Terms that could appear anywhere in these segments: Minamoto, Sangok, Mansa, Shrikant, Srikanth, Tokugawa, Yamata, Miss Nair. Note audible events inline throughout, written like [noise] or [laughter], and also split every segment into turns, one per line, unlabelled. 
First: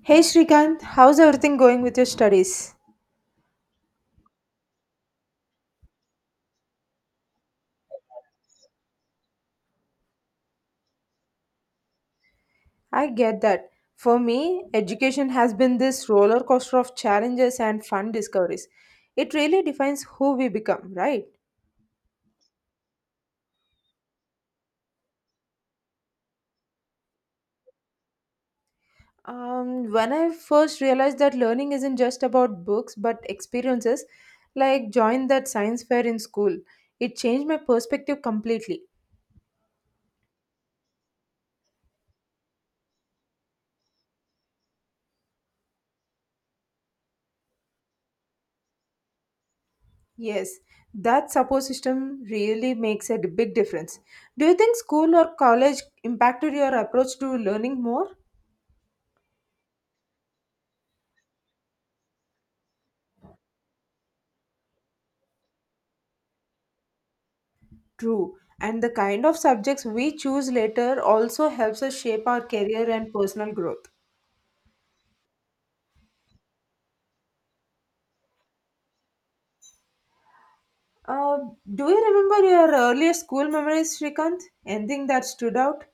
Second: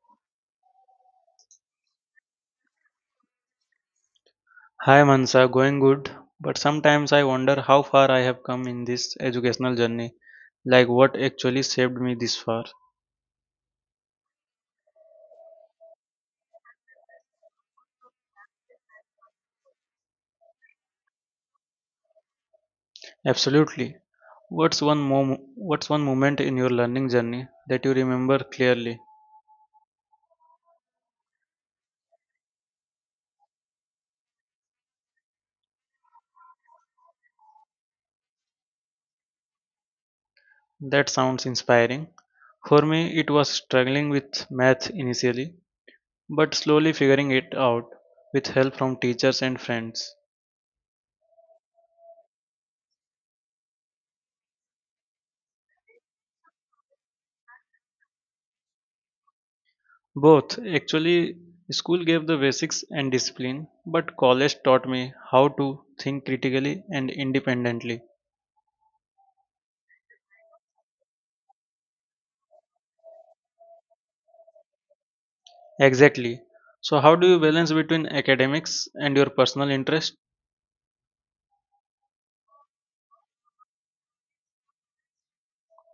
Hey Shrikant, how's everything going with your studies?
Hi Mansa, going good, but sometimes I wonder how far I have come in this educational journey, like what actually saved me this far.
I get that. For me, education has been this roller coaster of challenges and fun discoveries. It really defines who we become, right?
Absolutely. What's one moment in your learning journey that you remember clearly?
When I first realized that learning isn't just about books but experiences, like join that science fair in school, it changed my perspective completely.
That sounds inspiring. For me, it was struggling with math initially, but slowly figuring it out with help from teachers and friends.
Yes, that support system really makes a big difference. Do you think school or college impacted your approach to learning more?
Both. Actually, school gave the basics and discipline, but college taught me how to think critically and independently.
True. And the kind of subjects we choose later also helps us shape our career and personal growth.
Exactly. So, how do you balance between academics and your personal interest?
Uh, do you remember your earliest school memories, Shrikant? Anything that stood out?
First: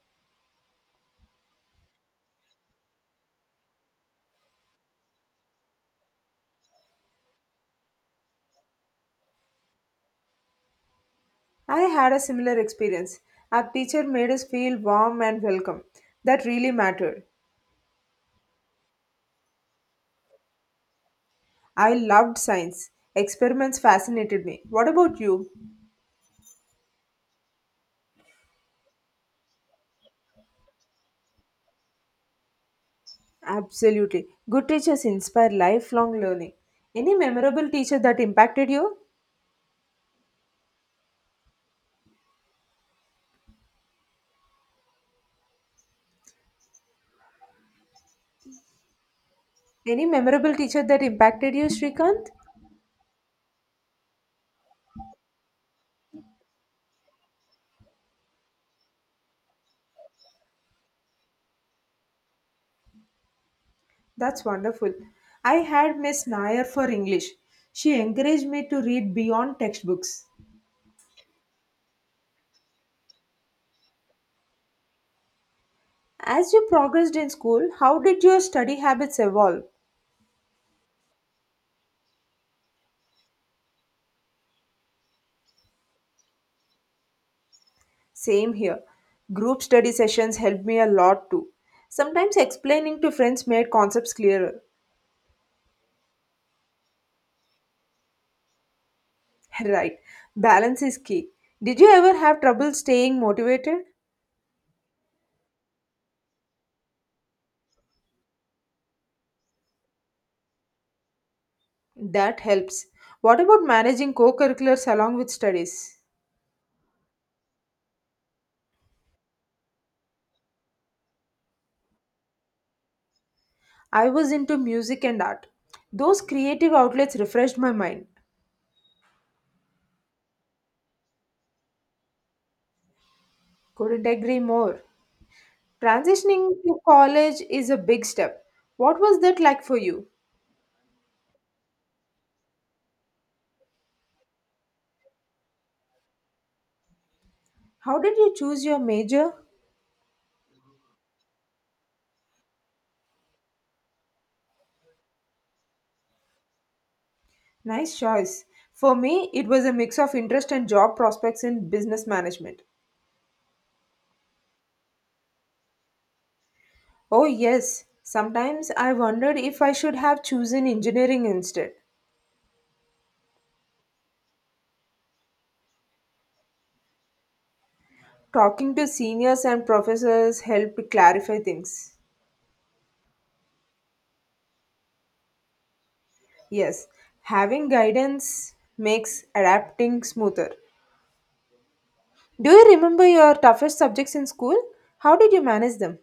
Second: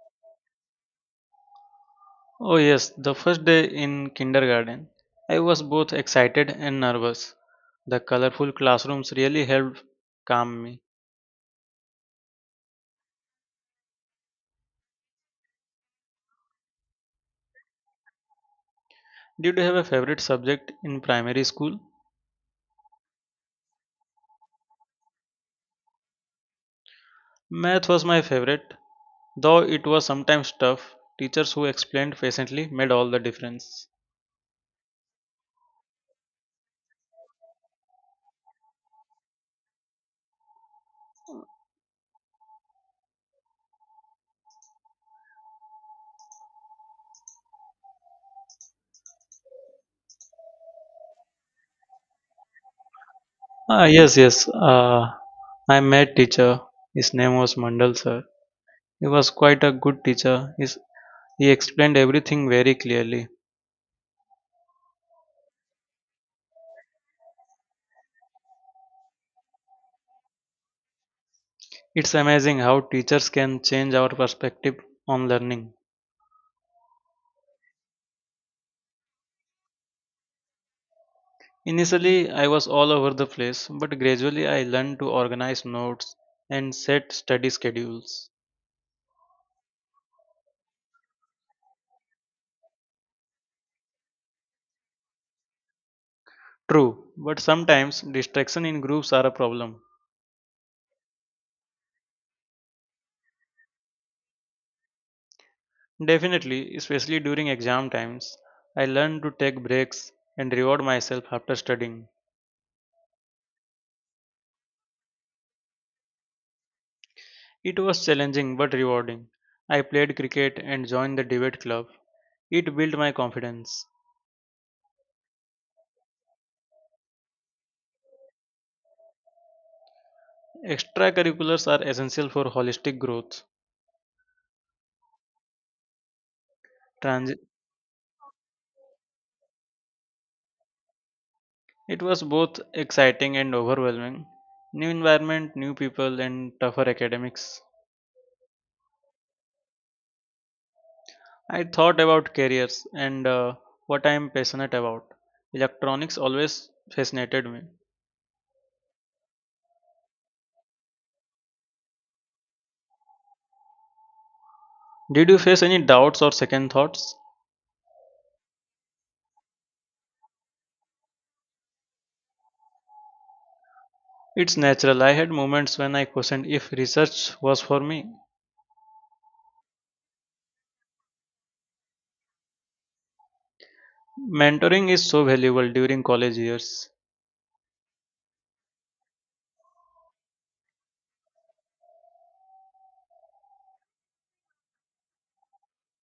Oh, yes, the first day in kindergarten. I was both excited and nervous. The colorful classrooms really helped calm me.
I had a similar experience. Our teacher made us feel warm and welcome. That really mattered.
Did you have a favorite subject in primary school?
I loved science. Experiments fascinated me. What about you?
Math was my favorite. Though it was sometimes tough, teachers who explained patiently made all the difference.
Absolutely. Good teachers inspire lifelong learning. Any memorable teacher that impacted you? Any memorable teacher that impacted you, Shrikant?
Ah, yes, yes. I met teacher. His name was Mandal sir. He was quite a good teacher. He explained everything very clearly.
That's wonderful. I had Miss Nair for English. She encouraged me to read beyond textbooks.
It's amazing how teachers can change our perspective on learning.
As you progressed in school, how did your study habits evolve?
Initially, I was all over the place, but gradually I learned to organize notes and set study schedules.
Same here. Group study sessions helped me a lot too. Sometimes explaining to friends made concepts clearer.
True, but sometimes distraction in groups are a
[laughs]
problem.
Right. Balance is key. Did you ever have trouble staying motivated?
Definitely, especially during exam times, I learned to take breaks and reward myself after studying.
That helps. What about managing co curriculars along with studies?
It was challenging but rewarding. I played cricket and joined the debate club. It built my confidence.
I was into music and art. Those creative outlets refreshed my mind.
Extracurriculars are essential for holistic growth.
Couldn't agree more. Transitioning to
Transi-
college is a big step. What was that like for you?
it was both exciting and overwhelming. New environment, new people, and tougher academics.
How did you choose your major?
I thought about careers and what I am passionate about. Electronics always fascinated me.
Nice choice. For me, it was a mix of interest and job prospects in business management.
Did you face any doubts or second thoughts?
Oh, yes. Sometimes I wondered if I should have chosen engineering instead.
It's natural. I had moments when I questioned if research was for me.
Talking to seniors and professors helped clarify things.
Mentoring is so valuable during college
Yes,
years.
having guidance makes adapting smoother. Do you remember your toughest subjects in school? How did you manage them?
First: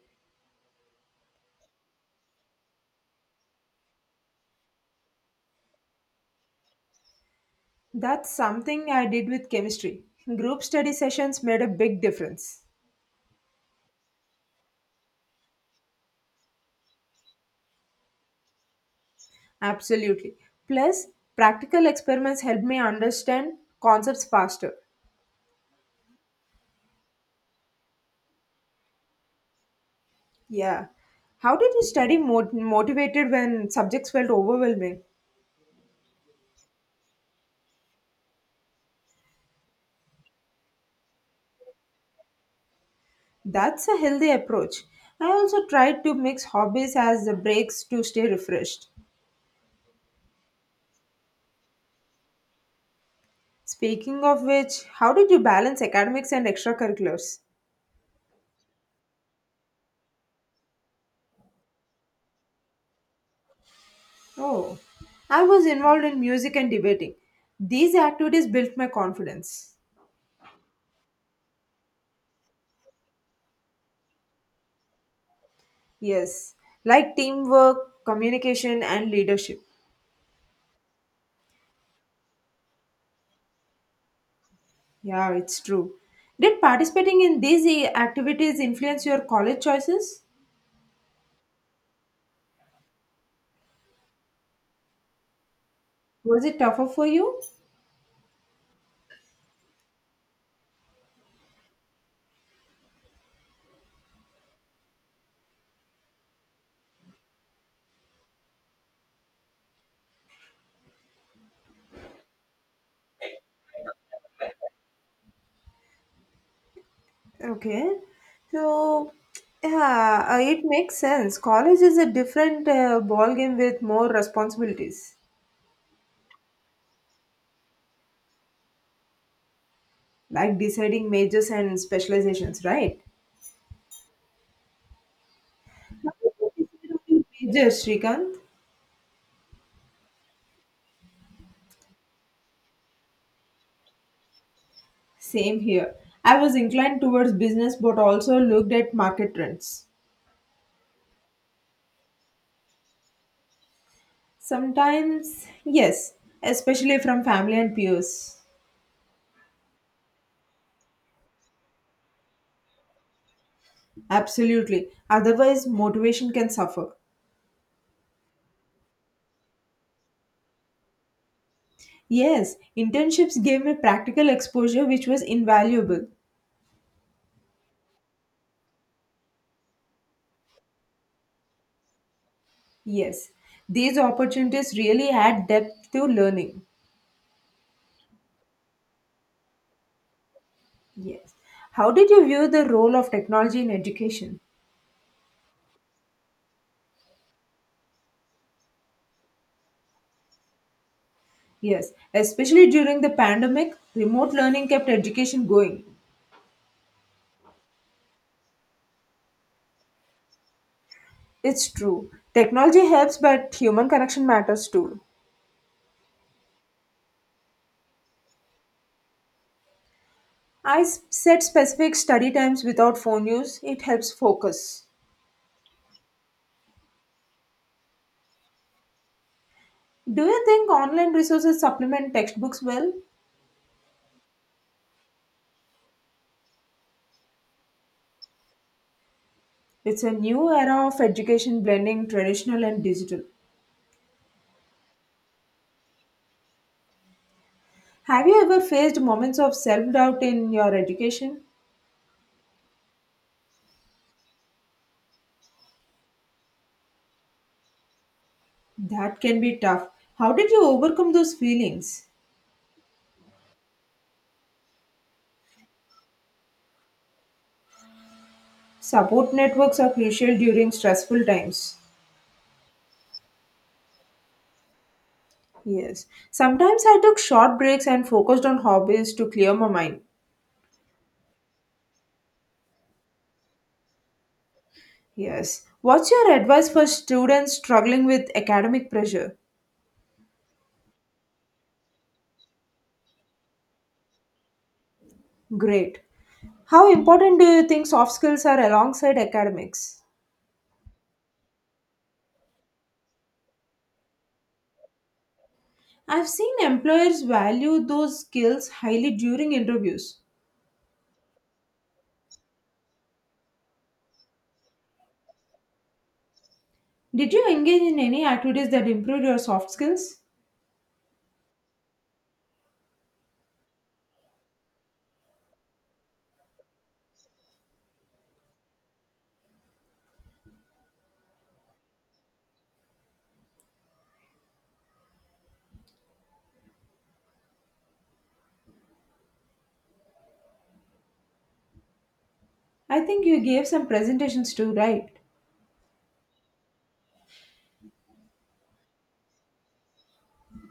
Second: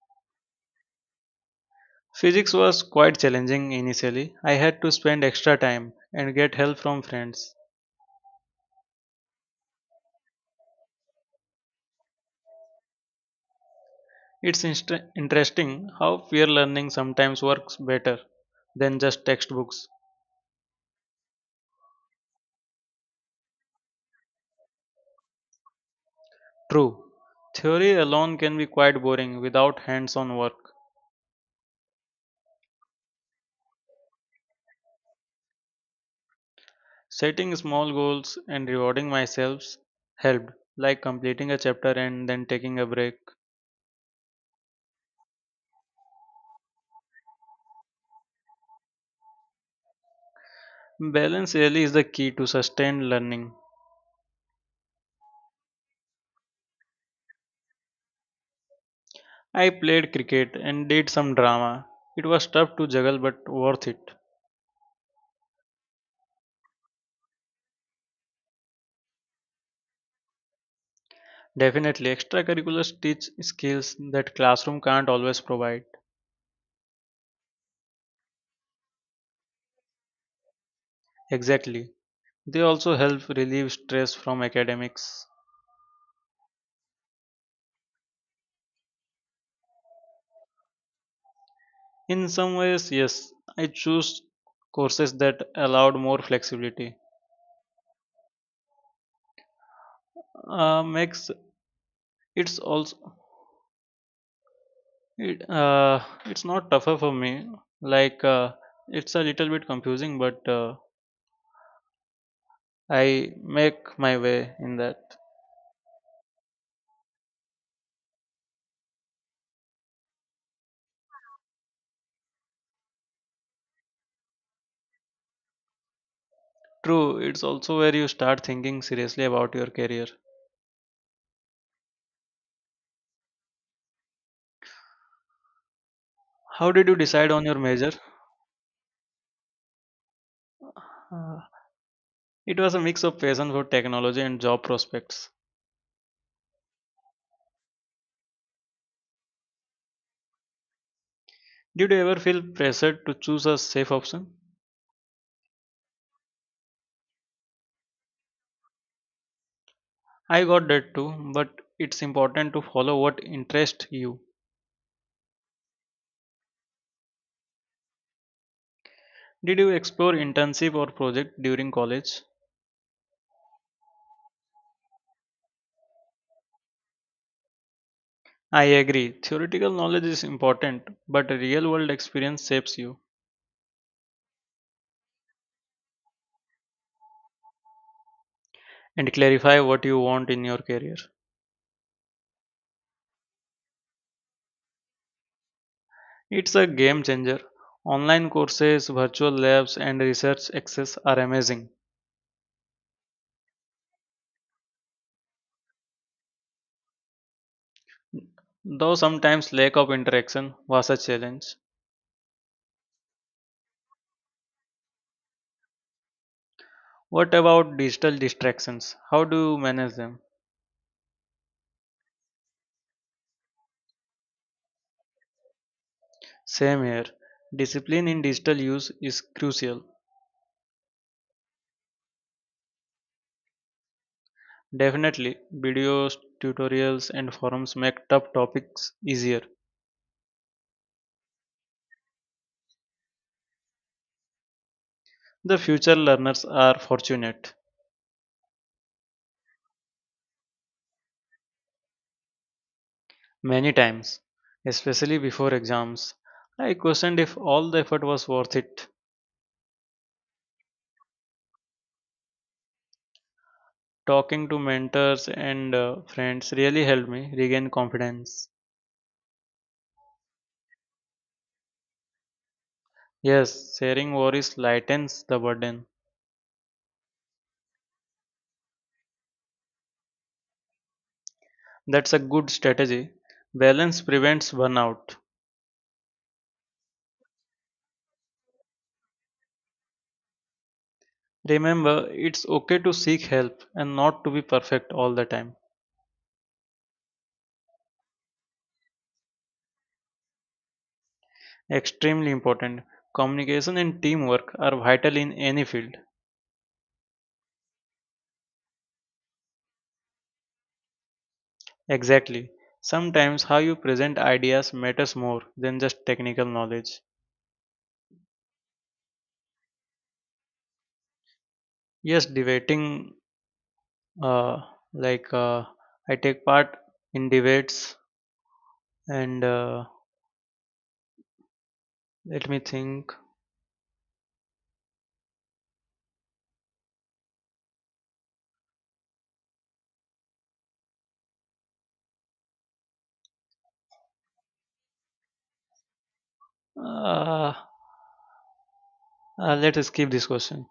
Physics was quite challenging initially. I had to spend extra time and get help from friends.
That's something I did with chemistry. Group study sessions made a big difference.
Interesting how peer learning sometimes works better than just textbooks.
Absolutely. Plus, practical experiments helped me understand concepts faster.
True, theory alone can be quite boring without hands on work.
Yeah. How did you motivated when subjects felt overwhelming?
Setting small goals and rewarding myself helped, like completing a chapter and then taking a break.
That's a healthy approach. I also tried to mix hobbies as the breaks to stay refreshed.
Balance really is the key to sustained learning.
Speaking of which, how did you balance academics and extracurriculars?
I played cricket and did some drama. It was tough to juggle but worth it.
Oh, I was involved in music and debating. These activities built my confidence.
Definitely, extracurriculars teach skills that classroom can't always provide.
Yes, like teamwork, communication, and leadership.
Exactly. They also help relieve stress from academics.
Yeah, it's true. Did participating in these activities influence your college choices?
In some ways, yes, I choose courses that allowed more
Was it tougher
flexibility.
for you?
Makes it's also It It's not tougher for me. Like uh, it's a little bit confusing, but I make my way in that.
Okay. So, yeah, it makes sense. College is a different ball game with more responsibilities.
True, it's also where you start thinking seriously about your career.
Like deciding majors and specializations, right?
How did you decide on your
Majors,
major?
Srikanth?
Uh, it was a mix of passion for technology and job prospects.
Same here. I was inclined towards business but also looked at market trends.
Did you ever feel pressured to choose a safe option?
Sometimes, yes, especially from family and peers.
I got that too, but it's important to follow what interests you.
Absolutely. Otherwise, motivation can suffer.
Did you explore intensive or project during college?
Yes, internships gave me practical exposure which was invaluable.
I agree. Theoretical knowledge is important, but real world experience shapes you
Yes, these opportunities really add depth to learning.
and clarify what you want in your career.
Yes. How did you view the role of technology in education?
It's a game changer. Online courses, virtual labs, and research access are amazing.
Yes, especially during the pandemic, remote learning kept education going.
Though sometimes lack of interaction was a challenge.
It's true. Technology helps, but human connection matters too.
What about digital distractions? How do you manage them?
I set specific study times without phone use. It helps focus.
Same here. Discipline in digital use is crucial.
Do you think online resources supplement textbooks well?
Definitely, videos, tutorials, and forums make tough topics easier.
It's a new era of education blending traditional and digital.
The future learners are fortunate.
Have you ever faced moments of self doubt in your education?
Many times, especially before exams, I questioned if all the effort was worth it.
That can be tough. How did you overcome those feelings?
Talking to mentors and friends really helped me regain confidence.
Support networks are crucial during stressful times.
Yes, sharing worries lightens the burden.
Yes. Sometimes I took short breaks and focused on hobbies to clear my mind.
That's a good strategy. Balance prevents burnout.
Yes. What's your advice for students struggling with academic pressure?
Remember, it's okay to seek help and not to be perfect all the time.
Great. How important do you think soft skills are alongside academics?
Extremely important. Communication and teamwork are vital in any field.
I've seen employers value those skills highly during interviews.
Exactly. Sometimes how you present ideas matters more than just technical knowledge.
Did you engage in any activities that improved your soft skills?
Yes, debating, uh, like uh, I take part in debates, and let me think.
I think you gave some presentations too, right?
Uh, Let us skip this question.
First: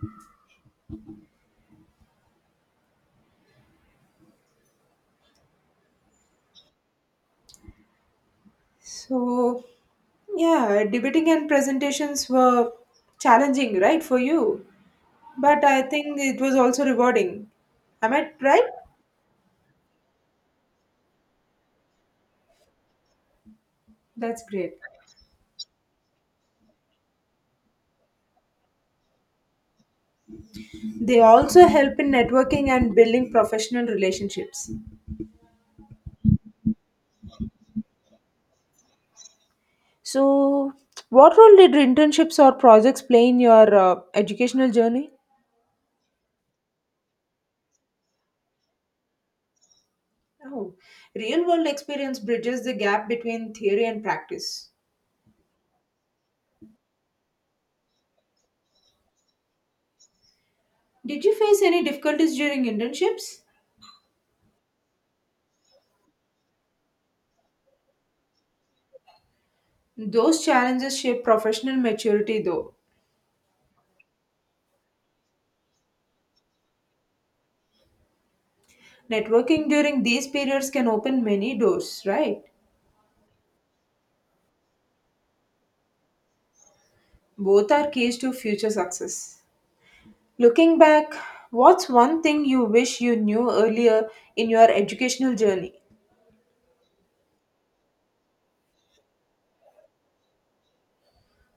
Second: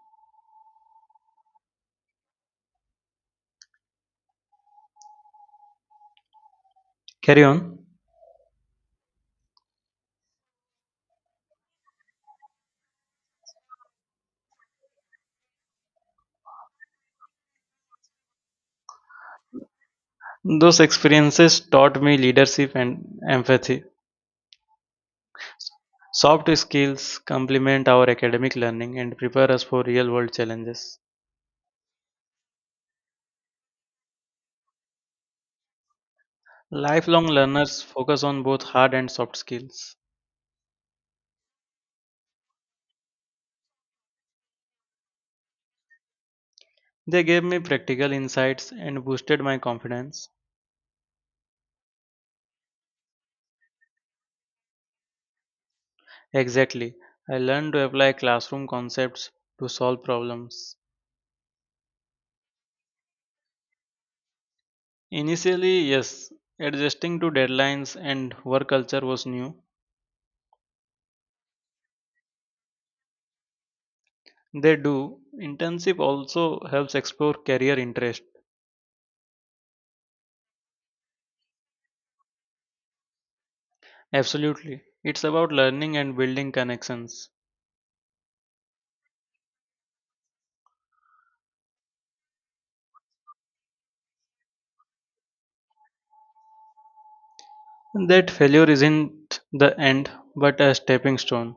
Carry on.
So, yeah, debating and presentations were challenging, right, for you. But I think it was also rewarding. Am I right?
Those experiences taught me leadership and empathy.
That's great.
Soft skills complement our academic learning and prepare us for real world challenges.
They also help in networking and building professional relationships.
Lifelong learners focus on both hard and soft skills.
So, what role did internships or projects play in your educational journey?
They gave me practical insights and boosted my confidence.
Oh, real world experience bridges the gap between theory and practice.
Exactly. I learned to apply classroom concepts to solve problems.
Did you face any difficulties during internships?
Initially, yes, adjusting to deadlines and work culture was new.
Those challenges shape professional maturity, though.
They do. Internship also helps explore career interest.
Networking during these periods can open many doors, right?
Absolutely. It's about learning and building connections.
Both are keys to future success. Looking back, what's one thing you wish you knew earlier in your educational journey?
That failure isn't the end, but a stepping stone.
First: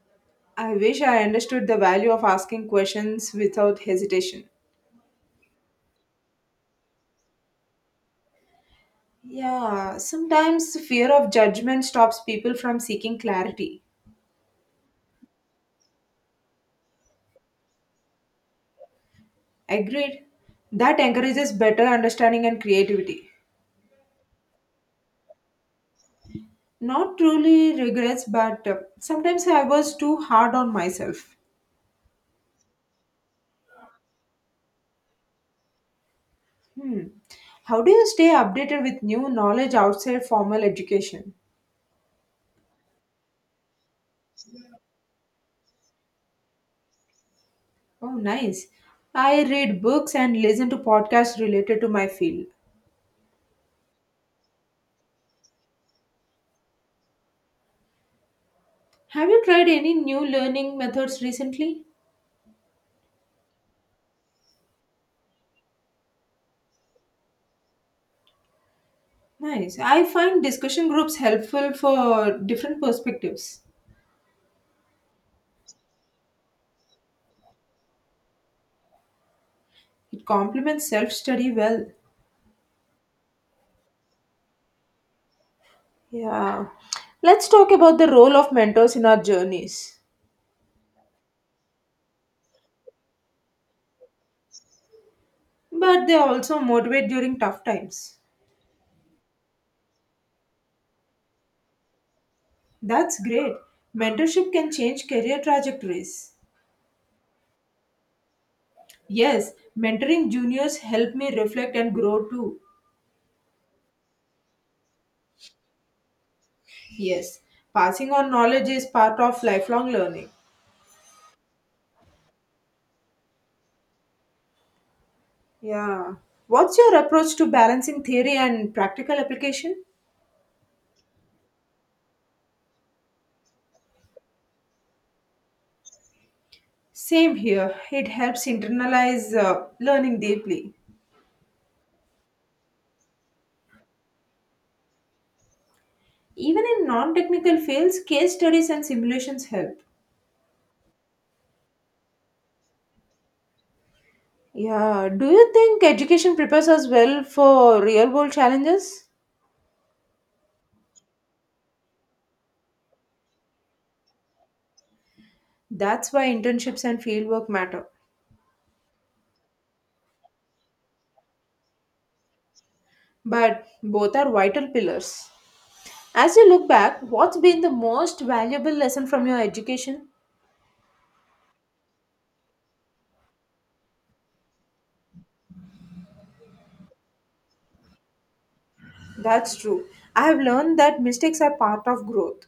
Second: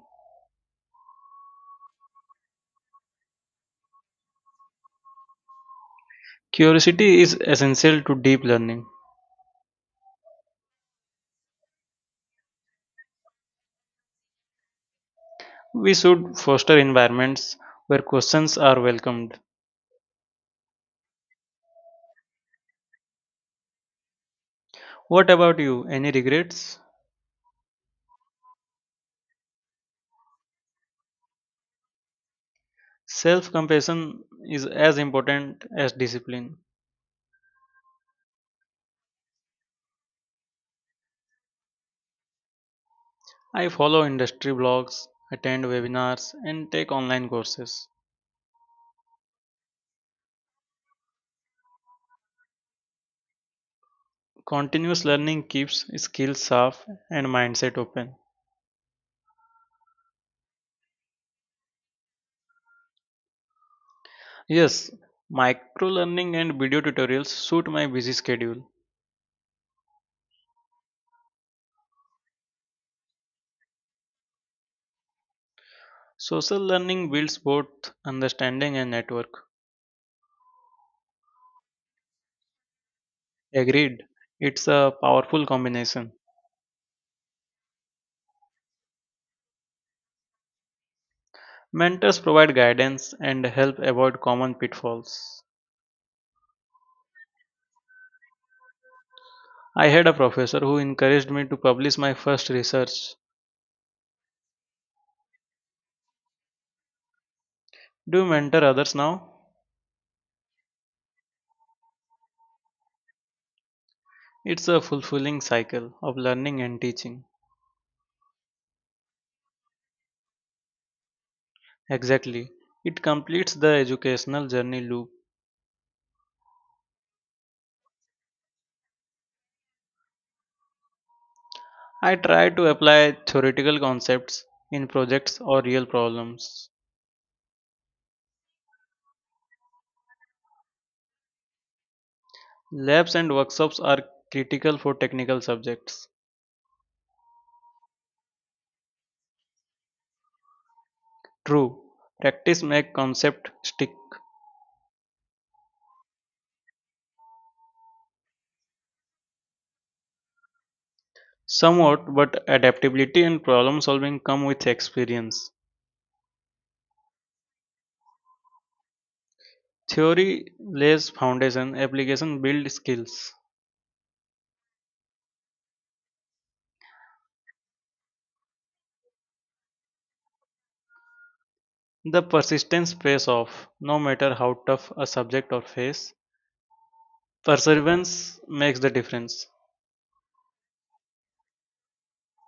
I wish I understood the value of asking questions without hesitation.
Curiosity is essential to deep learning.
Yeah, sometimes fear of judgment stops people from seeking clarity.
We should foster environments where questions are welcomed.
Agreed. That encourages better understanding and creativity.
What about you? Any regrets?
Not truly regrets, but sometimes I was too hard on myself.
Self compassion is as important as discipline.
Hmm. How do you stay updated with new knowledge outside formal education?
I follow industry blogs, attend webinars, and take online courses.
Oh, nice. I read books and listen to podcasts related to my field.
Continuous learning keeps skills sharp and mindset open.
Have you tried any new learning methods recently?
Yes, micro learning and video tutorials suit my busy schedule.
Nice. I find discussion groups helpful for different perspectives.
Social learning builds both understanding and network.
It complements self study well.
Agreed, it's a powerful combination.
Yeah. Let's talk about the role of mentors in our journeys.
Mentors provide guidance and help avoid common pitfalls.
But they also motivate during tough times.
I had a professor who encouraged me to publish my first research.
That's great. Mentorship can change career trajectories.
Do you mentor others now?
Yes, mentoring juniors helped me reflect and grow too.
It's a fulfilling cycle of learning and teaching.
Yes, passing on knowledge is part of lifelong learning.
Exactly. It completes the educational journey loop.
Yeah. What's your approach to balancing theory and practical application?
I try to apply theoretical concepts in projects or real problems.
Same here. It helps internalize learning deeply.
Labs and workshops are critical for technical subjects.
Even in non technical fields, case studies and simulations help.
True, practice makes concept stick.
Yeah, do you think education prepares us well for real world challenges?
Somewhat, but adaptability and problem solving come with experience.
That's why internships and fieldwork matter.
Theory lays foundation, application builds skills.
But both are vital pillars. As you look back, what's been the most valuable lesson from your education?
The persistence pays off, no matter how tough a subject or phase. Perseverance makes the difference.
That's true. I have learned that mistakes are part of growth.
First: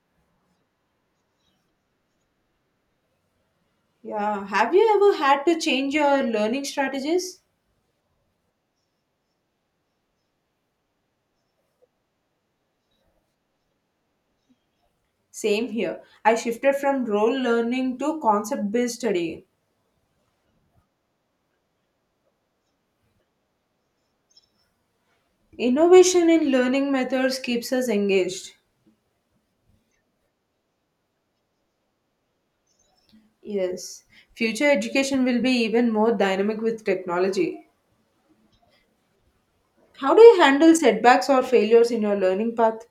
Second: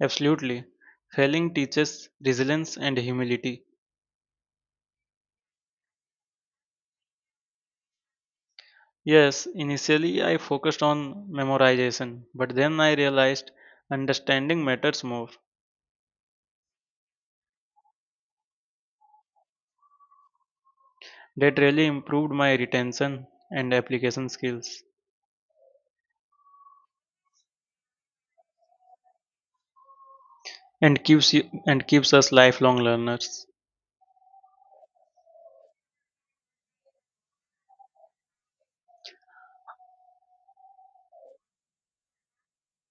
Absolutely. Failing teaches resilience and humility.
Yeah, have you ever had to change your learning strategies?
Yes, initially I focused on memorization, but then I realized understanding matters more.
Same here. I shifted from role learning to concept based studying.
That really improved my retention and application skills.
Innovation in learning methods keeps us engaged.
And keeps us lifelong learners.
Yes, future education will be even more dynamic with technology. How do you handle setbacks or failures in your learning path?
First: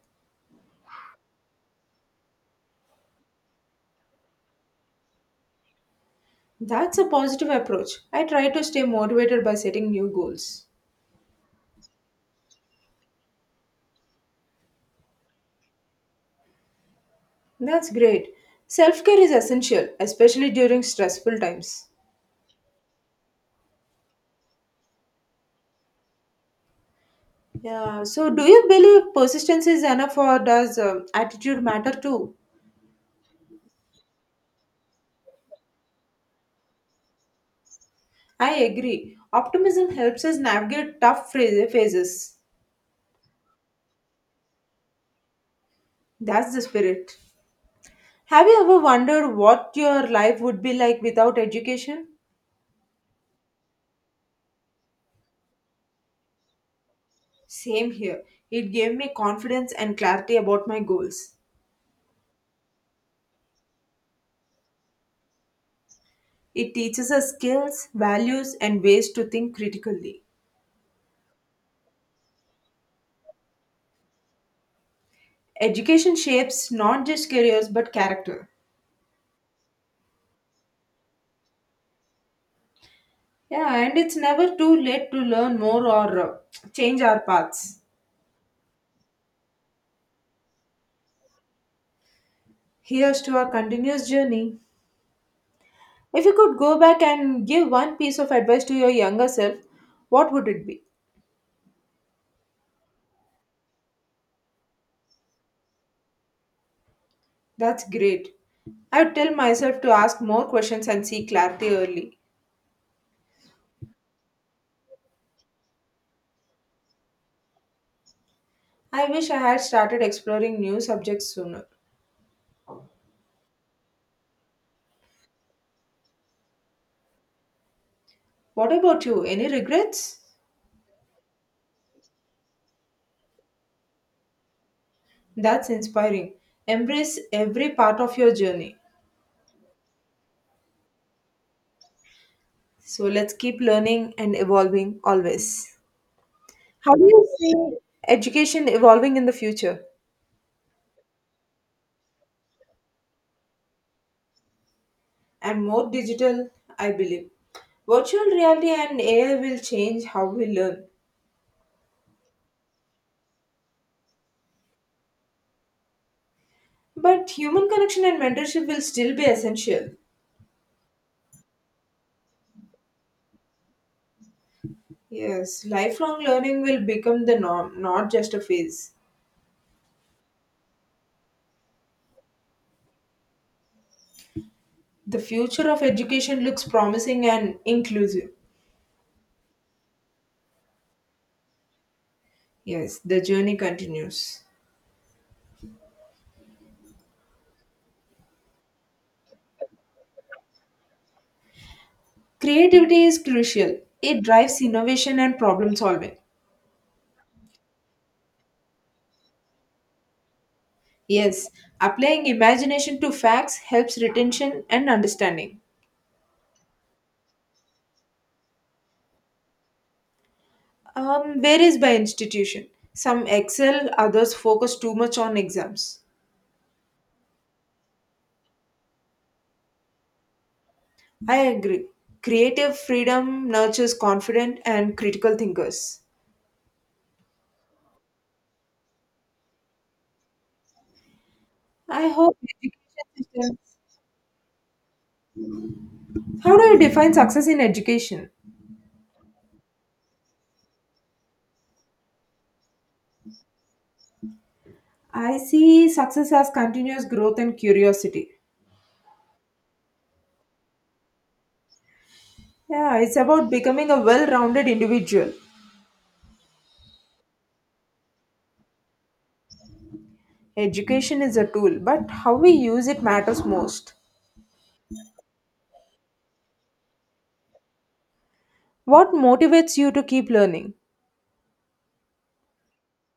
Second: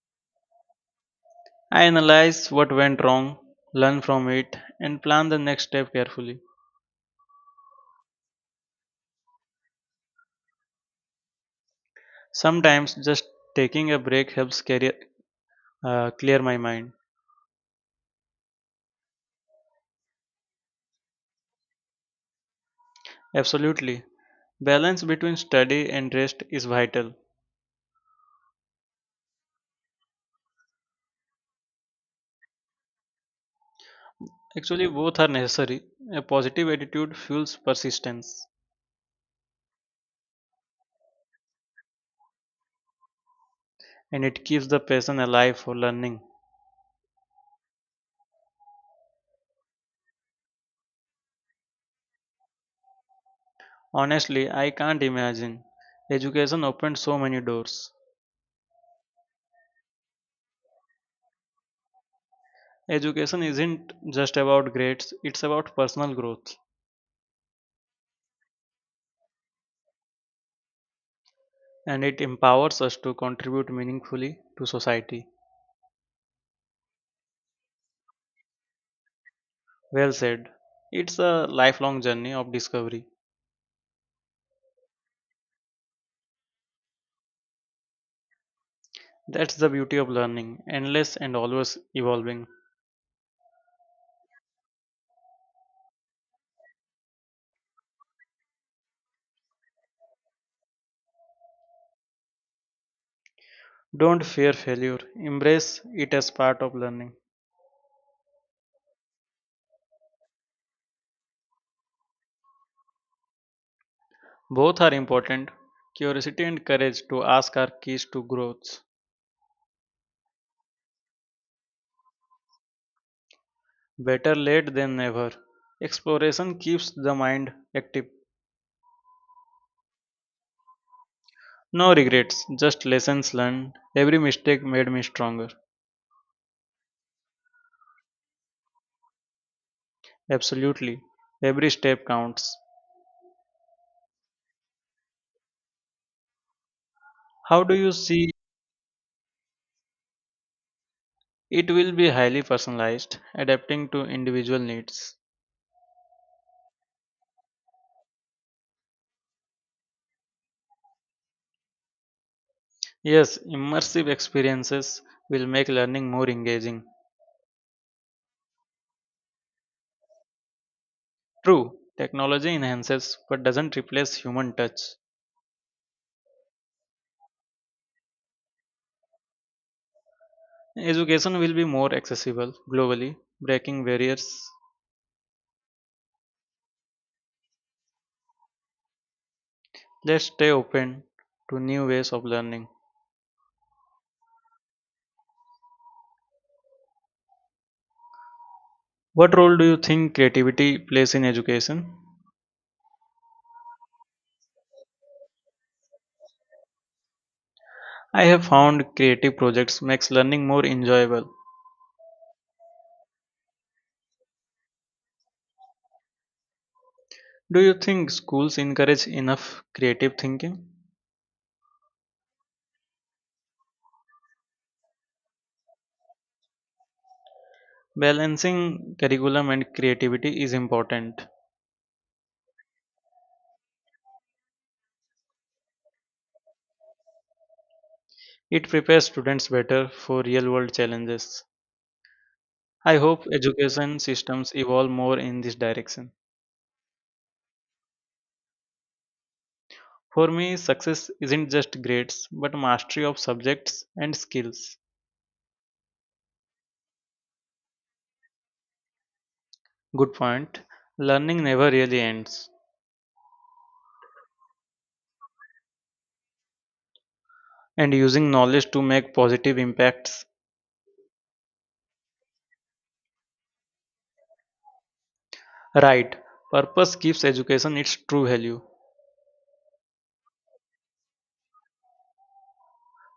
I analyze what went wrong, learn from it, and plan the next step carefully.
That's a positive approach. I try to stay motivated by setting new goals.
Sometimes just taking a break helps carry, clear my mind.
That's great. Self care is essential, especially during stressful times.
Absolutely. Balance between study and rest is vital.
Yeah, so do you believe persistence is enough or does attitude matter too?
Actually, both are necessary. A positive attitude fuels persistence
I agree. Optimism helps us navigate phases.
and it keeps the passion alive for learning.
That's the spirit. Have you ever wondered what your life would be like without education?
Honestly, I can't imagine. Education opened so many doors.
Same here. It gave me confidence and clarity about my goals.
Education isn't just about grades, it's about personal growth,
It teaches us skills, values, and ways to think critically.
and it empowers us to contribute meaningfully to society.
Education shapes not just careers but character.
Well said. It's a lifelong journey of discovery.
Yeah, and it's never too late to learn more or change our paths.
That's the beauty of learning, endless and always evolving.
Here's to our continuous journey. If you could go back and give one piece of advice to your younger self, what would it be?
Don't fear failure, embrace it as part of learning.
That's great. I would tell myself to ask more questions and seek clarity early.
Both are important curiosity and courage to ask are keys to growth.
I wish I had started exploring new subjects sooner.
Better late than never. Exploration keeps the mind active.
What about you? Any regrets?
No regrets, just lessons learned. Every mistake made me stronger.
That's inspiring. Embrace every part of your journey.
Absolutely. Every step counts.
So let's keep learning and evolving always. How do you
How do
see
you see
education evolving in the future?
it will be highly personalized, adapting to individual needs?
And more digital, I believe. Virtual reality and AI will change how we learn,
Yes, immersive experiences will make learning more engaging.
but human connection and mentorship will still be essential.
True, technology enhances but doesn't replace human touch.
Yes, lifelong learning will become the norm, not just a phase.
Education will be more accessible globally, breaking barriers.
The future of education looks promising and inclusive.
Let's stay open to new ways of learning.
Yes, the journey continues.
What role do you think creativity plays in education?
Creativity is crucial. It drives innovation and problem solving.
I have found creative projects makes learning more enjoyable.
Yes, applying imagination to facts helps retention and understanding.
Do you think schools encourage enough creative thinking?
Varies by institution. Some excel, others focus too much on exams.
Balancing curriculum and creativity is important.
I agree. Creative freedom nurtures confident and critical thinkers.
It prepares students better for real-world challenges.
I hope education
I hope
system.
education systems evolve more in this direction.
How do you define success in education?
For me, success isn't just grades, but mastery of subjects and skills.
I see success as continuous growth and curiosity.
Good point. Learning never really ends,
Yeah, it's about becoming a well rounded individual.
and using knowledge to make positive impacts.
Education is a tool, but how we use it matters most.
Right. Purpose gives education its true value.
What motivates you to keep learning?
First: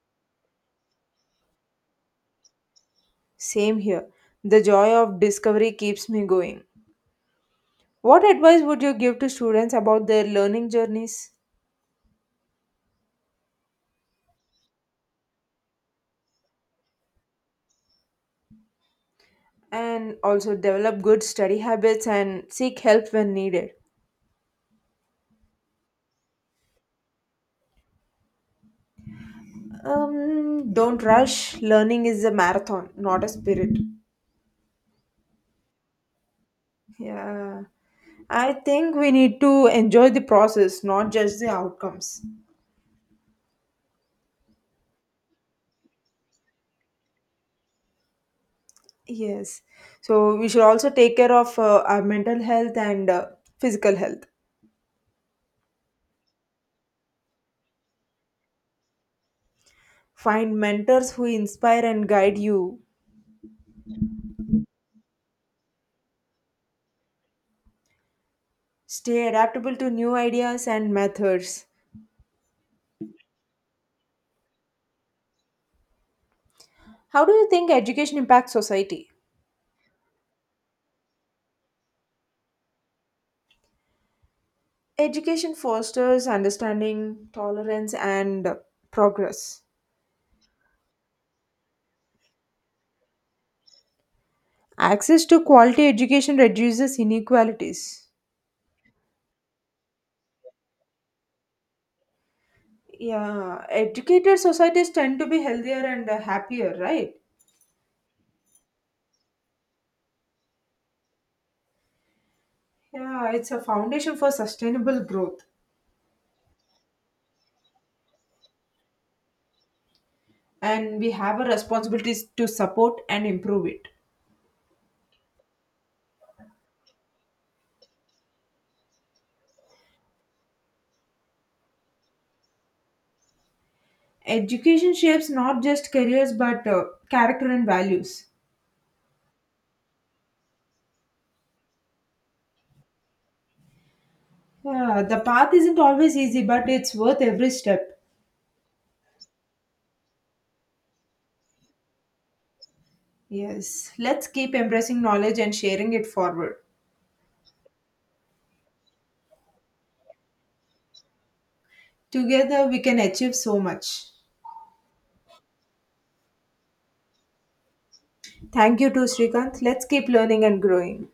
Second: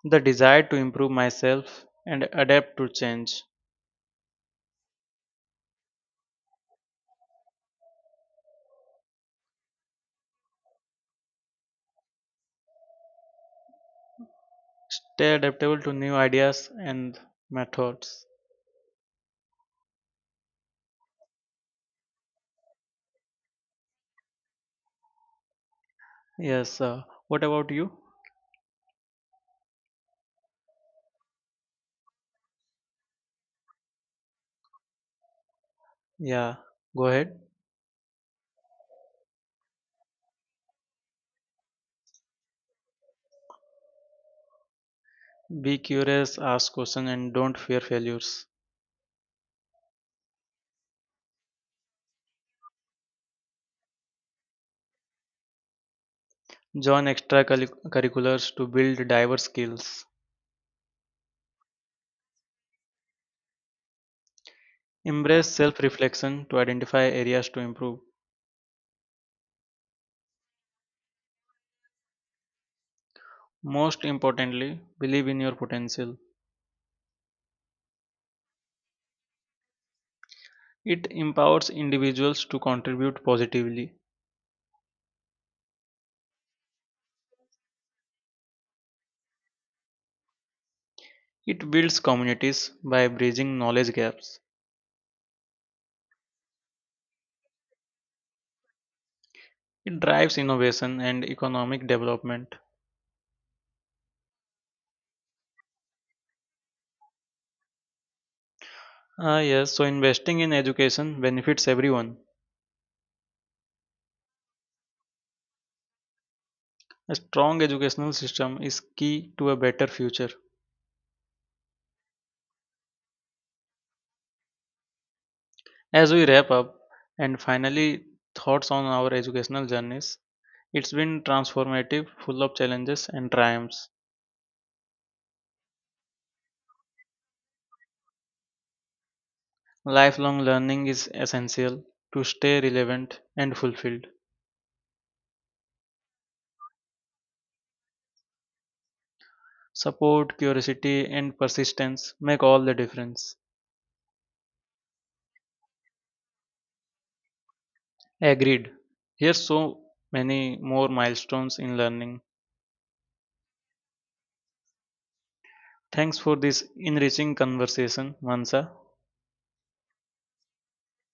The desire to improve myself and adapt to change.
Same here. The joy of discovery keeps me going. What advice would you give to students about their learning journeys?
Stay adaptable to new ideas and methods.
And also develop good study habits and seek help when needed.
Yes. What about you?
Don't rush. Learning is a marathon, not a spirit.
Yeah. Go ahead.
Yeah. I think we need to enjoy the process, not just the outcomes.
Be curious, ask questions, and don't fear failures.
Yes. So we should also take care of our mental health and physical health.
Join extra curriculars to build diverse skills.
Find mentors who inspire and guide you.
Embrace self reflection to identify areas to improve.
Stay adaptable to new ideas and methods.
Most importantly, believe in your potential.
How do you think education impacts society?
It empowers individuals to contribute positively.
Education fosters understanding, tolerance, and progress.
It builds communities by bridging knowledge gaps.
Access to quality education reduces inequalities.
It drives innovation and economic development.
Yeah, educated societies tend to be healthier and happier, right?
Ah, yes, so investing in education benefits everyone.
Yeah, it's a foundation for sustainable growth,
A strong educational system is key to a better future.
and we have a responsibility to support and improve it.
As we wrap up and finally, thoughts on our educational journeys, it's been transformative, full of challenges and triumphs.
Education shapes not just careers but character and values.
Lifelong learning is essential to stay relevant and fulfilled.
Yeah, the path isn't always easy, but it's worth every step.
Support, curiosity, and persistence make all the difference.
Yes, let's keep embracing knowledge and sharing it forward.
Agreed. Here's so many more milestones in learning.
Together, we can achieve so much.
Thanks for this enriching conversation, Mansa.
Thank you to Srikanth. Let's keep learning and growing.